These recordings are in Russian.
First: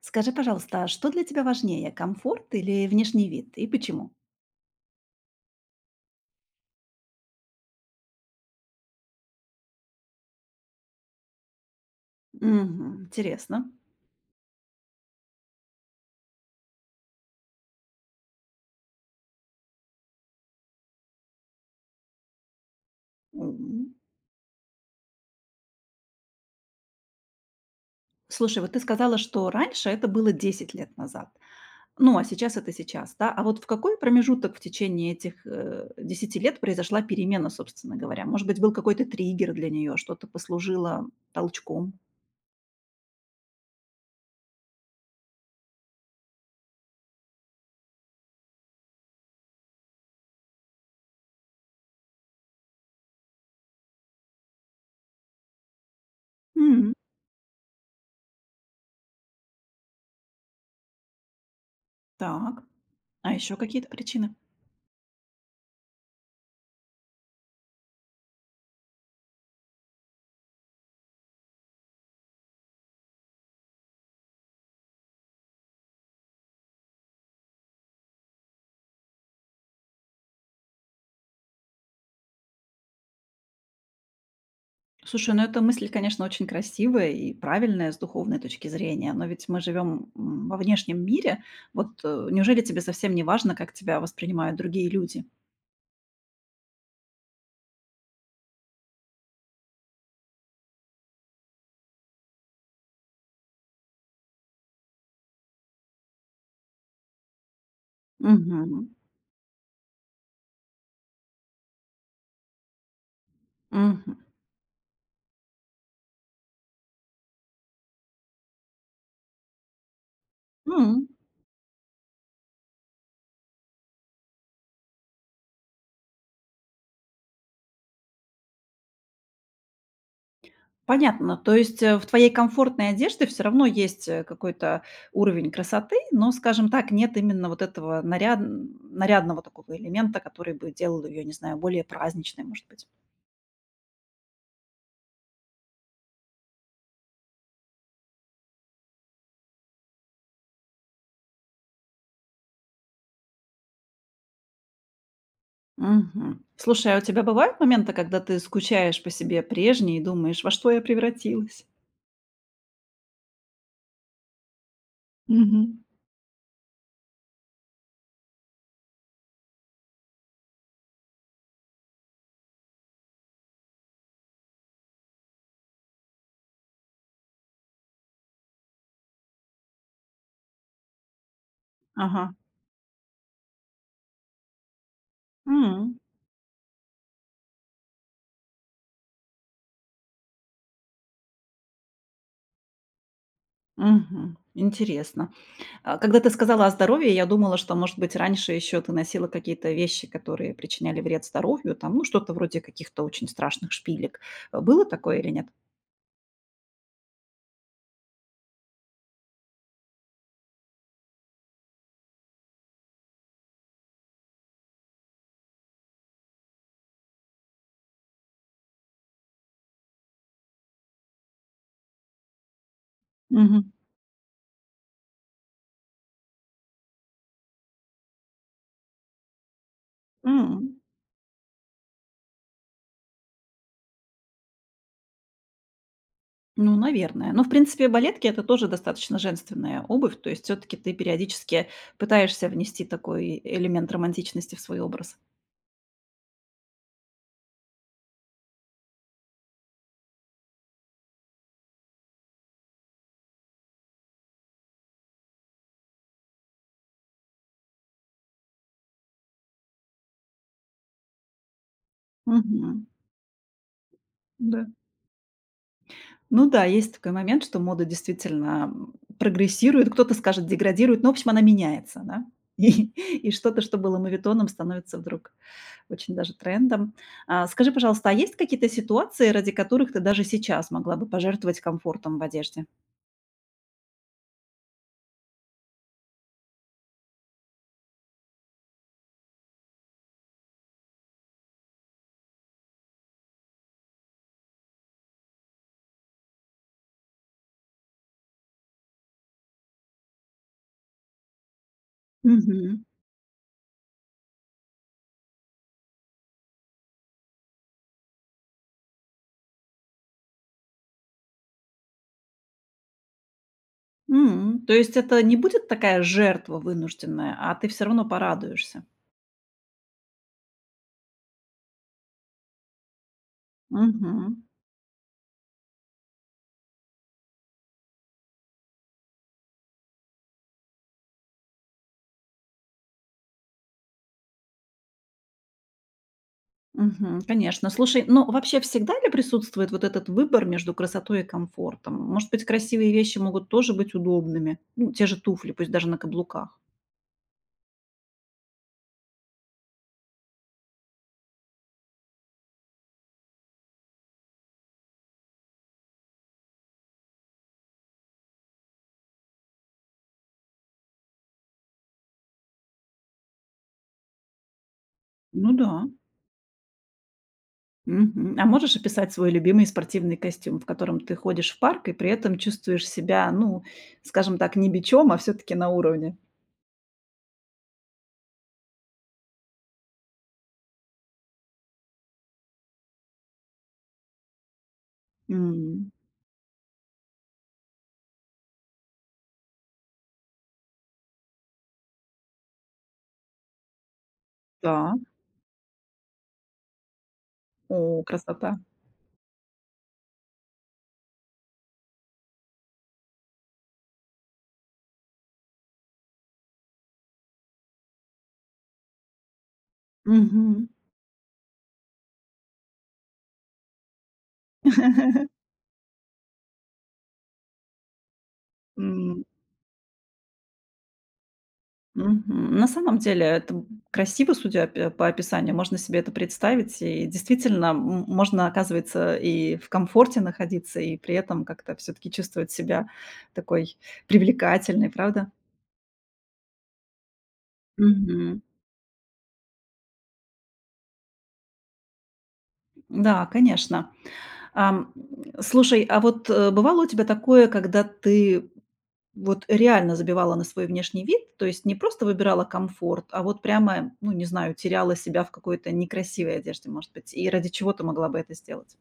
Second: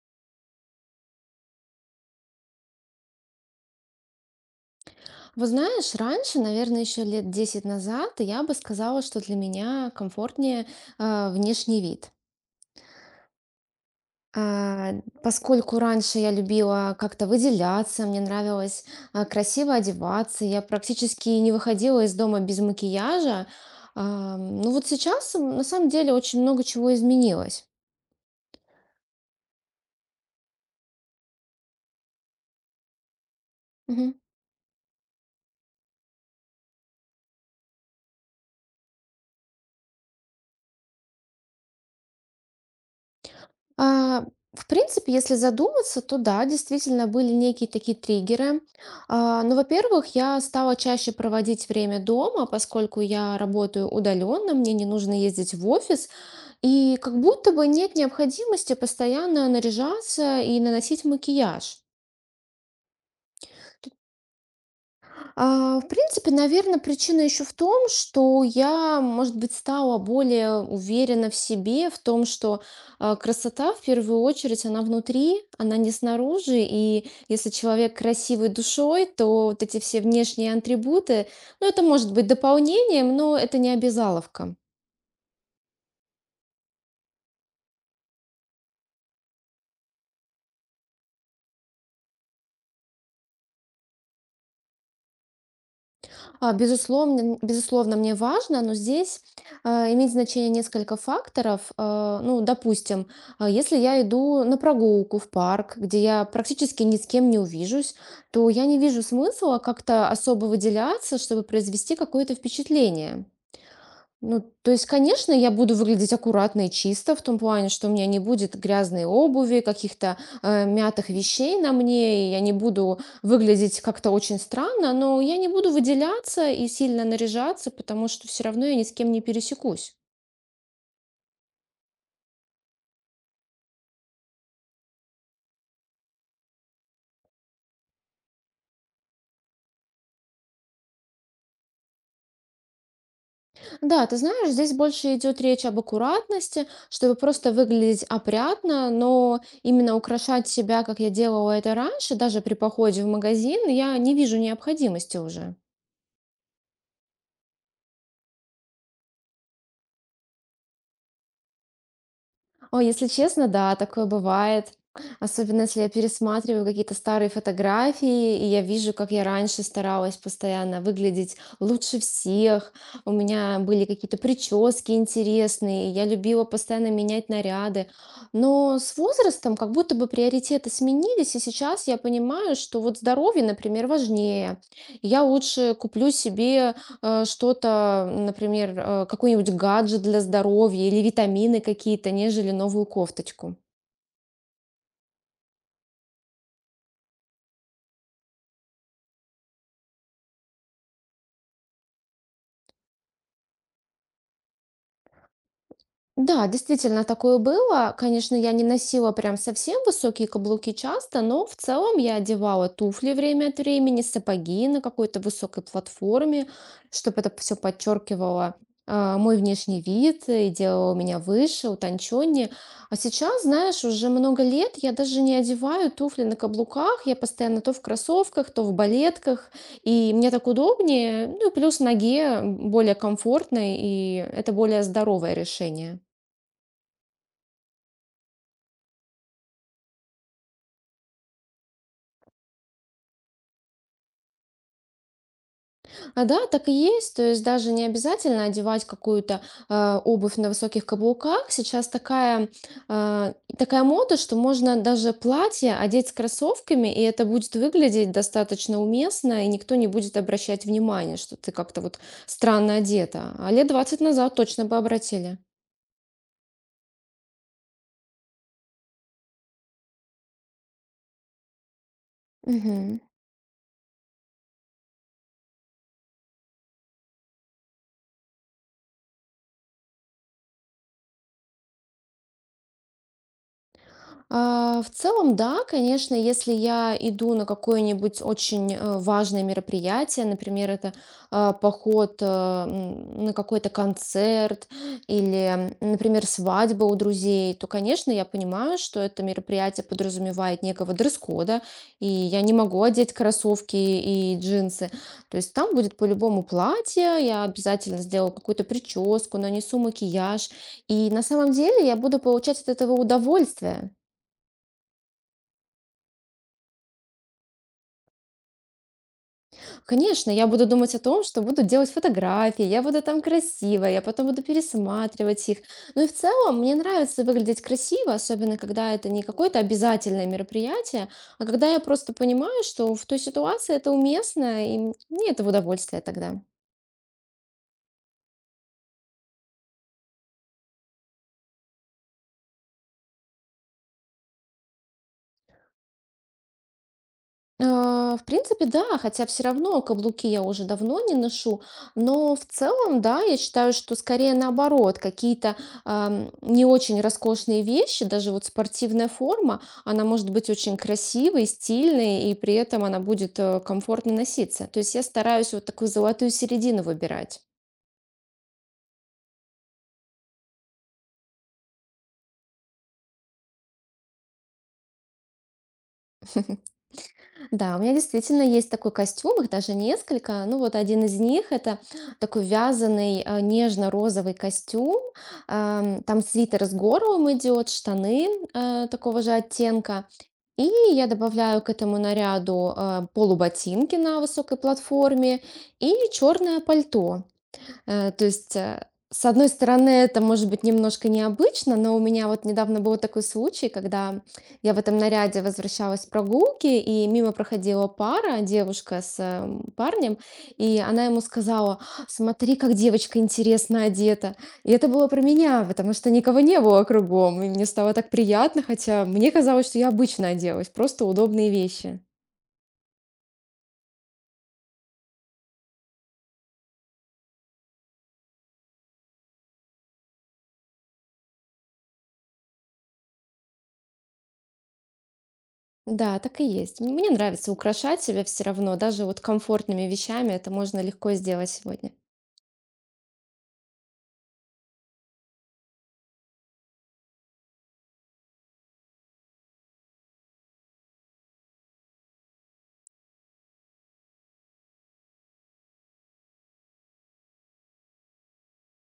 Скажи, пожалуйста, а что для тебя важнее, комфорт или внешний вид, и почему? Вот знаешь, раньше, наверное, еще лет 10 назад, я бы сказала, что для меня комфортнее внешний вид. Мгм. Интересно. А, Поскольку раньше я любила как-то выделяться, мне нравилось красиво одеваться, я практически не выходила из дома без макияжа. М. Ну вот сейчас на самом деле очень много чего изменилось. Слушай, вот ты сказала, что раньше это было 10 лет назад. Ну, а сейчас это сейчас, да? А вот в какой промежуток в течение этих 10 лет произошла перемена, собственно говоря? Может быть, был какой-то триггер для нее, что-то послужило толчком? А, В принципе, если задуматься, то да, действительно были некие такие триггеры. Ну, во-первых, я стала чаще проводить время дома, поскольку я работаю удаленно, мне не нужно ездить в офис, М. и как будто бы нет необходимости постоянно наряжаться и наносить макияж. Так. А еще какие-то причины? В принципе, наверное, причина еще в том, что я, может быть, стала более уверена в себе, в том, что красота в первую очередь она внутри, она не снаружи. И если человек красивый душой, то вот эти все внешние атрибуты, ну, это может быть дополнением, но это не обязаловка. Слушай, ну эта мысль, конечно, очень красивая и правильная с духовной точки зрения, но ведь мы живем во внешнем мире. Вот неужели тебе совсем не важно, как тебя воспринимают другие люди? Безусловно, безусловно, мне важно, но здесь имеет значение несколько факторов. Ну, допустим, если я иду на прогулку в парк, где я практически ни с кем не увижусь, то я не Мгм. вижу смысла как-то особо выделяться, чтобы произвести какое-то впечатление. Мгм. Ну, то есть, конечно, я буду выглядеть аккуратно и чисто в том плане, что у меня не будет грязной обуви, каких-то М. мятых вещей на мне, и я не буду выглядеть как-то очень странно, но я не буду выделяться и сильно наряжаться, потому что все равно я ни с кем не пересекусь. Понятно. То есть в твоей комфортной одежде все равно есть какой-то уровень красоты, но, скажем так, нет именно вот этого нарядного такого элемента, который бы делал ее, не знаю, более праздничной, может быть. Да, ты знаешь, здесь больше идет речь об аккуратности, чтобы просто выглядеть опрятно, но именно украшать себя, как я делала это раньше, даже при походе в магазин, я не вижу необходимости уже. Мгм. Слушай, а у тебя бывают моменты, когда ты скучаешь по себе прежней и думаешь: "Во что я превратилась?" О, если честно, да, такое бывает. Особенно, Мгм. если я пересматриваю какие-то старые фотографии, и я вижу, как я раньше старалась постоянно выглядеть лучше всех. У меня были какие-то прически интересные, я любила постоянно менять наряды. Но с возрастом как будто бы приоритеты сменились, и сейчас я Ага. понимаю, что вот здоровье, например, важнее. Я лучше М. куплю себе что-то, например, какой-нибудь гаджет для здоровья или витамины какие-то, нежели новую кофточку. Мгм. Интересно. А когда ты сказала о здоровье, я думала, что, может быть, раньше еще ты носила какие-то вещи, которые причиняли вред здоровью, там, ну, что-то вроде каких-то очень страшных шпилек. Было такое или нет? Да, действительно, такое было. Конечно, я не носила прям совсем высокие каблуки часто, но в целом я одевала туфли время от времени, сапоги на какой-то высокой платформе, чтобы это все подчеркивало мой внешний вид и делало меня выше, утонченнее. А сейчас, Мгм. знаешь, уже много лет я даже не одеваю туфли на каблуках, я постоянно то в кроссовках, то в балетках, и мне так М. удобнее, ну и плюс ноге более комфортно, и это более здоровое решение. Ну, наверное. Но, в принципе, балетки - это тоже достаточно женственная обувь. То есть все таки ты периодически пытаешься внести такой элемент романтичности в свой образ. А да, так и есть. То есть даже не обязательно одевать какую-то обувь на высоких каблуках. Сейчас такая мода, что можно даже платье одеть с кроссовками, и это будет выглядеть достаточно уместно, и никто не будет обращать внимания, что ты как-то вот странно Мгм. одета. А лет 20 назад точно Да. бы обратили. Ну да, есть такой момент, что мода действительно, прогрессирует, кто-то скажет, деградирует. Но, в общем, она меняется, да. Мгм. И и что-то, что было моветоном, становится вдруг очень даже трендом. А, скажи, пожалуйста, а есть какие-то ситуации, ради которых ты даже сейчас могла бы пожертвовать комфортом в одежде? В целом, да, конечно, если я иду на какое-нибудь очень важное мероприятие, например, это поход на какой-то концерт или, например, свадьба у друзей, то, конечно, я понимаю, что это мероприятие подразумевает некого дресс-кода, и я не могу Мгм. одеть кроссовки и джинсы. То есть там будет по-любому платье, я обязательно сделаю какую-то прическу, нанесу макияж, и на самом деле я буду получать от этого удовольствие. М, то есть это не будет такая жертва вынужденная, а ты все равно порадуешься. Конечно, я буду думать о том, что буду делать фотографии, я буду там красиво, я потом Мгм. буду пересматривать их. Ну и в целом мне нравится выглядеть красиво, особенно когда это не какое-то обязательное мероприятие, а когда я просто понимаю, что в той ситуации это уместно, и мне это в удовольствие тогда. Мгм. Конечно. Слушай, ну вообще всегда ли присутствует вот этот выбор между красотой и комфортом? Может быть, красивые вещи могут тоже быть удобными? Ну, те же туфли, пусть даже на каблуках. В принципе, да, хотя все равно каблуки я уже давно не ношу, но в целом, да, я считаю, что скорее наоборот, какие-то, не очень роскошные вещи, даже вот спортивная форма, она может быть очень красивой, стильной, и при этом она будет, комфортно носиться. То есть я Ну стараюсь вот да. такую золотую середину выбирать. Мгм. А можешь описать свой любимый спортивный костюм, в котором ты ходишь в парк и при этом чувствуешь себя, ну, скажем так, не бичом, а все таки на уровне? Да, у меня действительно есть такой костюм, их даже несколько. Ну вот один из них это такой вязаный нежно-розовый костюм. М, Там свитер с горлом идет, штаны такого же оттенка. И я добавляю к этому наряду полуботинки на высокой да. платформе и черное пальто. О, То есть, красота. э, с одной стороны, это может быть немножко необычно, но у меня вот недавно был такой случай, когда я в этом наряде возвращалась с прогулки, и мимо проходила пара, девушка с парнем, Мгм. и она ему сказала: «А, смотри, как девочка интересно одета». И это было про меня, потому что никого не было кругом, и мне стало так приятно, хотя М, мне казалось, что я обычно оделась, просто удобные вещи. мгм. На самом деле это б красиво, судя пе по описанию. Можно себе это представить. И действительно, можно, оказывается, и в комфорте находиться, и при этом как-то все таки чувствовать себя такой привлекательной, правда? Да, так и есть. Мне нравится украшать себя Мгм. все равно, даже вот комфортными вещами это можно легко сделать сегодня. Да, конечно. Ам, слушай, а вот, бывало у тебя такое, когда ты вот реально забивала на свой внешний вид, то есть не просто выбирала комфорт, а вот прямо, ну, не знаю, теряла себя в какой-то некрасивой одежде, может быть, и ради чего ты могла бы это сделать?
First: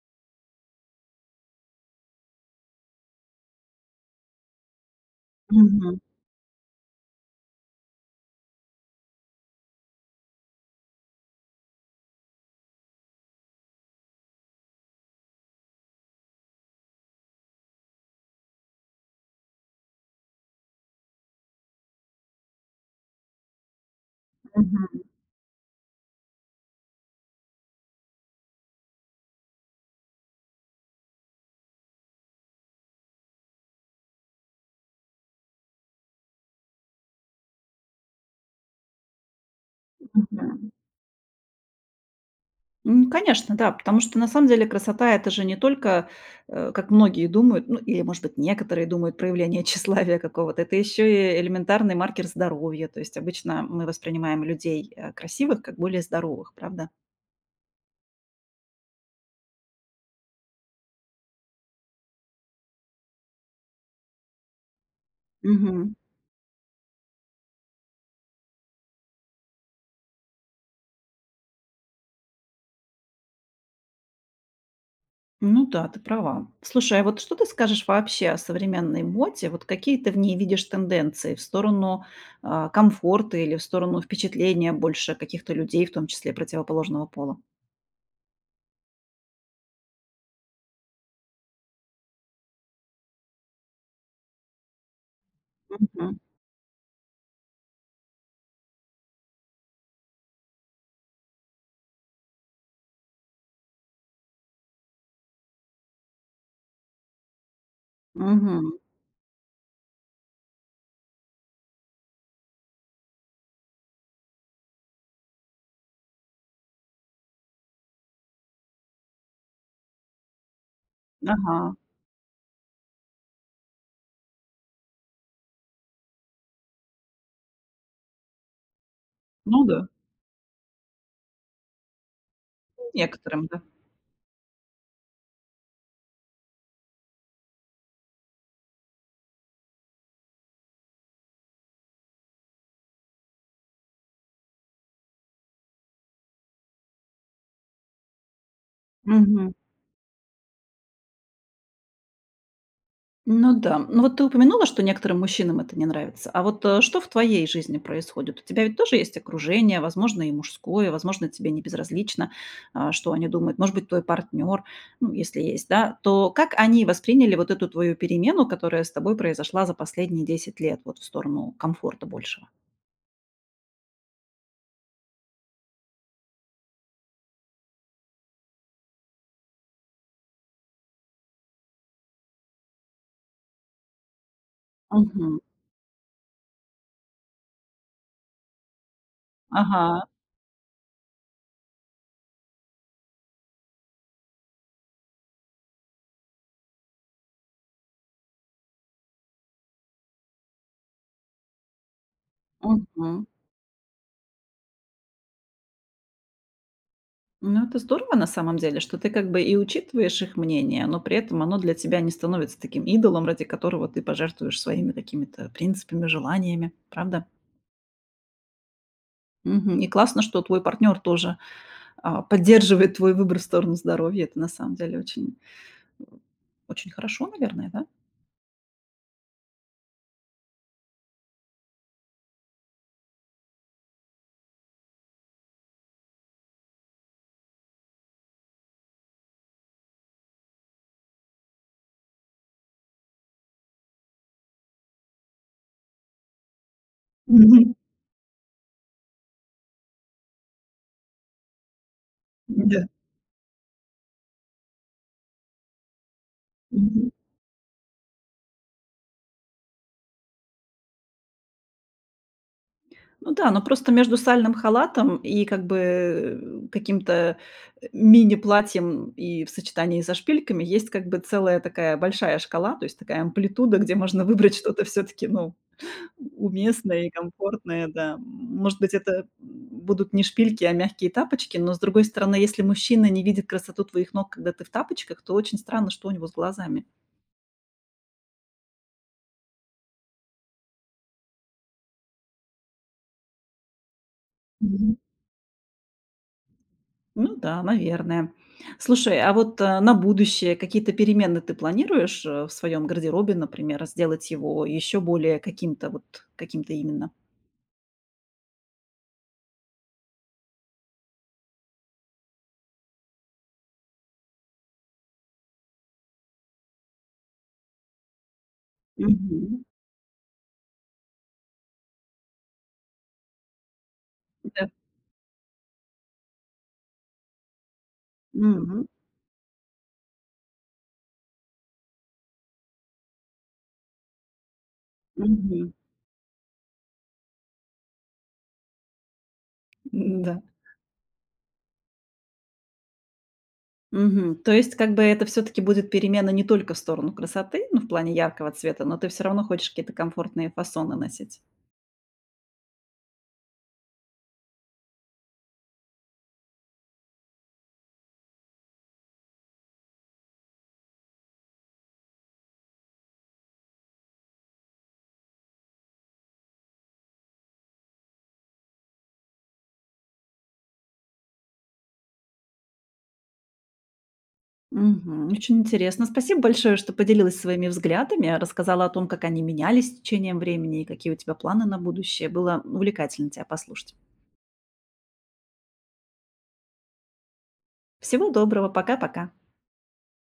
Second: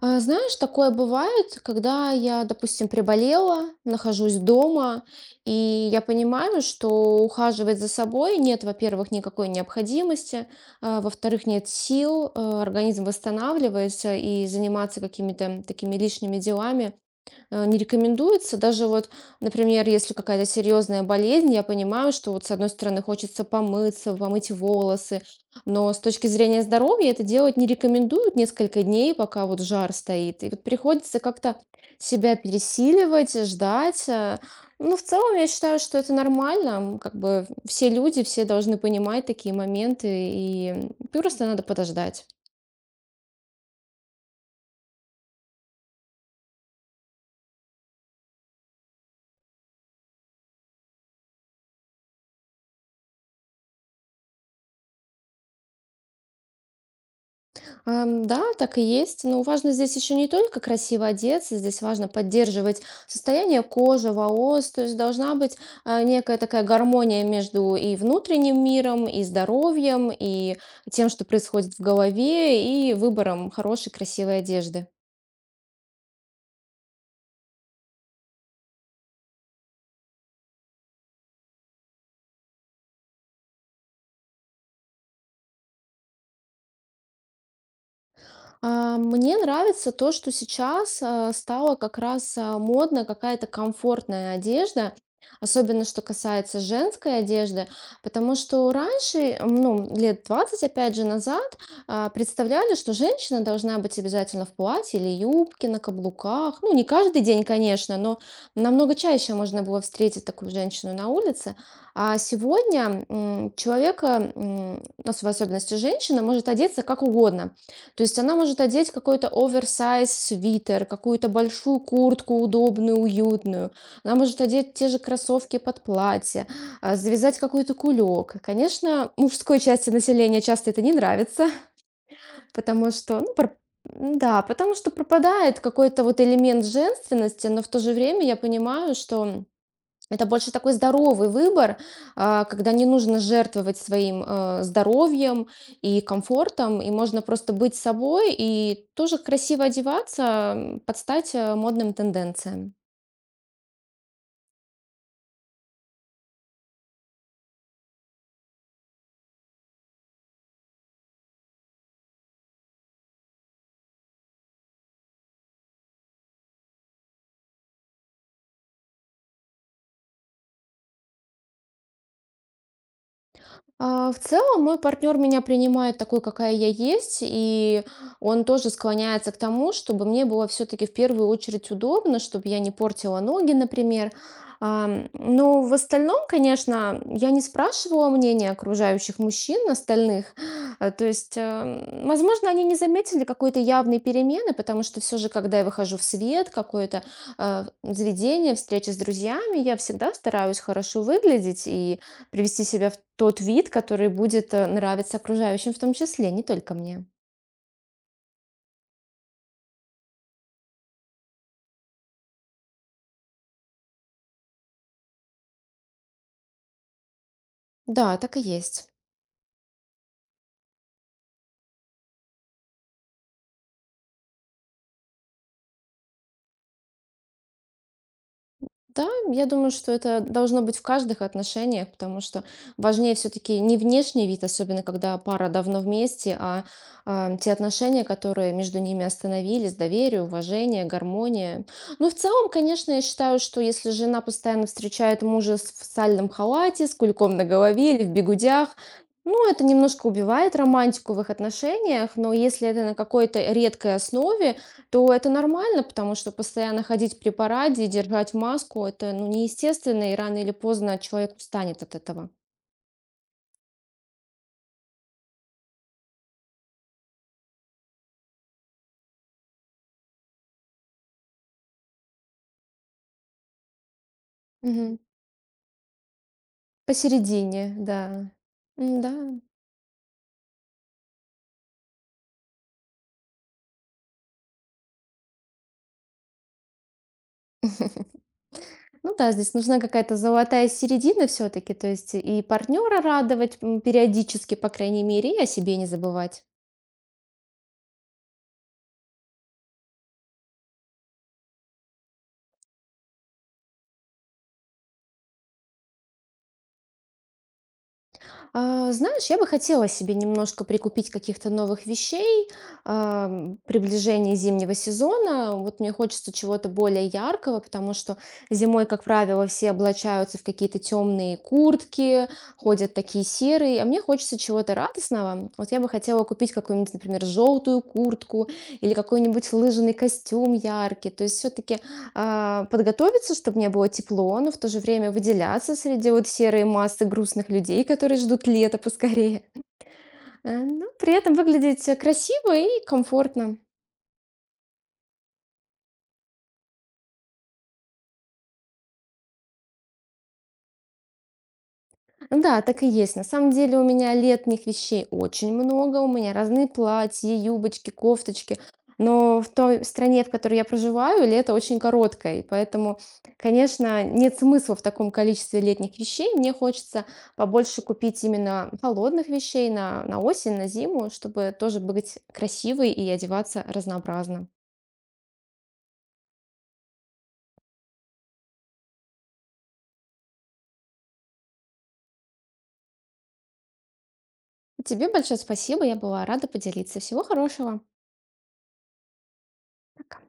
Знаешь, такое бывает, когда я, допустим, приболела, нахожусь дома, и Мгм, я понимаю, что ухаживать за собой нет, во-первых, никакой необходимости, а, во-вторых, нет сил, а организм восстанавливается, и заниматься какими-то такими лишними делами не рекомендуется. Даже вот, например, если какая-то серьезная болезнь, я понимаю, что вот с одной стороны хочется помыться, помыть мгм, волосы, но с точки зрения здоровья это делать не рекомендуют несколько дней, пока вот жар стоит. И вот приходится как-то себя пересиливать, ждать. Ну, в целом, я считаю, что это нормально. Как бы все люди, все должны понимать такие моменты, и мгм. Просто надо подождать. М, конечно, да, потому что на самом деле красота - это же не только, как многие думают, ну, или, может быть, некоторые думают, проявление тщеславия какого-то. Это еще и элементарный маркер здоровья. То есть обычно мы воспринимаем людей, красивых как более здоровых, правда? Да, так и есть. Но важно здесь еще не только красиво одеться, здесь важно поддерживать состояние кожи, волос. То есть должна быть Мгм. Некая такая гармония между и внутренним миром, и здоровьем, и тем, что происходит в голове, и выбором хорошей, красивой одежды. Ну да, ты права. Слушай, а вот что ты скажешь вообще о современной моде? Вот какие ты в ней видишь тенденции в сторону, а, комфорта или в сторону впечатления больше каких-то людей, в том числе противоположного пола? Мне нравится то, что сейчас стало как раз модно какая-то комфортная одежда, особенно что Мгм. касается женской одежды, потому что раньше, ну, лет 20 опять же, назад представляли, что женщина должна быть обязательно в платье или юбке, на каблуках. Ну, не каждый день, конечно, но Мгм. намного чаще можно было встретить такую женщину на улице. А сегодня человека, ну, в особенности женщина, может одеться как угодно. То есть она может одеть какой-то оверсайз свитер, какую-то Ага. большую куртку удобную, уютную. Она может одеть те же кроссовки под платье, а завязать какой-то кулек. Конечно, мужской Ну да, части населения часто это не нравится, потому что, ну, некоторым, да. да, потому что пропадает какой-то вот элемент женственности, но в то же время я понимаю, что это больше такой здоровый выбор, а, когда не нужно жертвовать своим здоровьем и комфортом, и можно просто быть собой и тоже красиво одеваться под стать модным тенденциям. Ну да. Ну вот ты упомянула, что некоторым мужчинам это не нравится. А вот, что в твоей жизни происходит? У тебя ведь тоже есть окружение, возможно, и мужское, возможно, тебе не безразлично, а, что они думают. Может быть, твой партнер, ну, если есть, да. То как они восприняли вот эту твою перемену, которая с тобой произошла за последние 10 лет, вот в сторону комфорта большего? В целом, мой партнер меня принимает такой, какая я есть, и он тоже склоняется к тому, чтобы мне было все-таки в первую очередь удобно, чтобы я не портила ноги, например. Ам, Мгм. Но в остальном, конечно, я не спрашивала мнения окружающих мужчин, Ага. остальных. То есть, возможно, они не заметили какой-то явной перемены, потому что все же, когда я выхожу в свет, какое-то заведение, встречи с друзьями, я всегда стараюсь хорошо выглядеть и привести себя в Мгм. тот вид, который будет нравиться окружающим в том числе, не только мне. Ну, это здорово на самом деле, что ты как бы и учитываешь их мнение, но при этом оно для тебя не становится таким идолом, ради которого ты пожертвуешь своими какими-то принципами, желаниями, правда? Да, так и есть. Мгм. И классно, что твой партнер тоже а, поддерживает твой выбор в сторону здоровья. Это на самом деле очень, очень хорошо, наверное, да? Да, я думаю, что это должно быть в каждых отношениях, потому что важнее все-таки не внешний вид, особенно когда пара давно вместе, а те отношения, которые между ними остановились, доверие, уважение, гармония. Ну, в целом, конечно, я считаю, что если жена постоянно встречает мужа в сальном халате, с кульком на Мгм. голове или в бегудях, ну, это немножко убивает романтику в их отношениях, но если это Да. на какой-то редкой основе, то это нормально, потому что постоянно Мгм. ходить при параде и держать маску — это, ну, неестественно, и рано или поздно человек устанет от этого. Ну да, но просто между сальным халатом и как бы, каким-то, мини-платьем и в сочетании со шпильками есть как бы целая такая большая шкала, то есть такая амплитуда, где можно выбрать что-то Мгм. все таки ну, уместное и Посередине, комфортное, да. да. Может быть, это М-да. будут не шпильки, а мягкие тапочки, но, с другой стороны, если мужчина не видит красоту твоих ног, когда ты в тапочках, то очень странно, что у него с глазами. Ну да, здесь нужна какая-то золотая середина все таки, то есть и партнера радовать, периодически, по крайней мере, и о себе не забывать. Ну да, наверное. Слушай, а вот, на будущее какие-то перемены ты планируешь, в своем гардеробе, например, сделать его еще более каким-то вот, каким-то именно? Знаешь, я бы хотела себе немножко прикупить каких-то новых вещей, приближение зимнего сезона. Вот мне хочется чего-то более яркого, потому что зимой, как правило, Мгм. все облачаются в какие-то темные куртки, ходят такие серые, а мне хочется Да. чего-то радостного. Вот я бы хотела купить какую-нибудь, например, желтую куртку Мгм. или какой-нибудь лыжный костюм яркий. То есть все-таки подготовиться, чтобы мне было тепло, но в то же время Мгм. выделяться среди вот серой массы грустных людей, которые ждут лета поскорее. Да. Но при этом выглядеть красиво и комфортно. Мгм. То есть как бы это все таки будет перемена не только в сторону красоты, ну, в плане яркого цвета, но ты все равно хочешь какие-то комфортные фасоны носить? Ну да, так и есть. На самом деле у меня летних вещей очень много. У меня разные платья, юбочки, кофточки. Но в той стране, в которой я проживаю, лето очень короткое. И поэтому, конечно, нет смысла в таком количестве летних вещей. Мне хочется побольше купить именно холодных вещей на осень, на зиму, чтобы тоже быть красивой и одеваться разнообразно. Мгм. Очень интересно. Спасибо большое, что поделилась своими взглядами, рассказала о том, как они менялись с течением времени и какие у тебя планы на будущее. Было увлекательно тебя послушать. Тебе большое спасибо. Я была рада поделиться. Всего хорошего. Всего доброго. Пока-пока. Пока.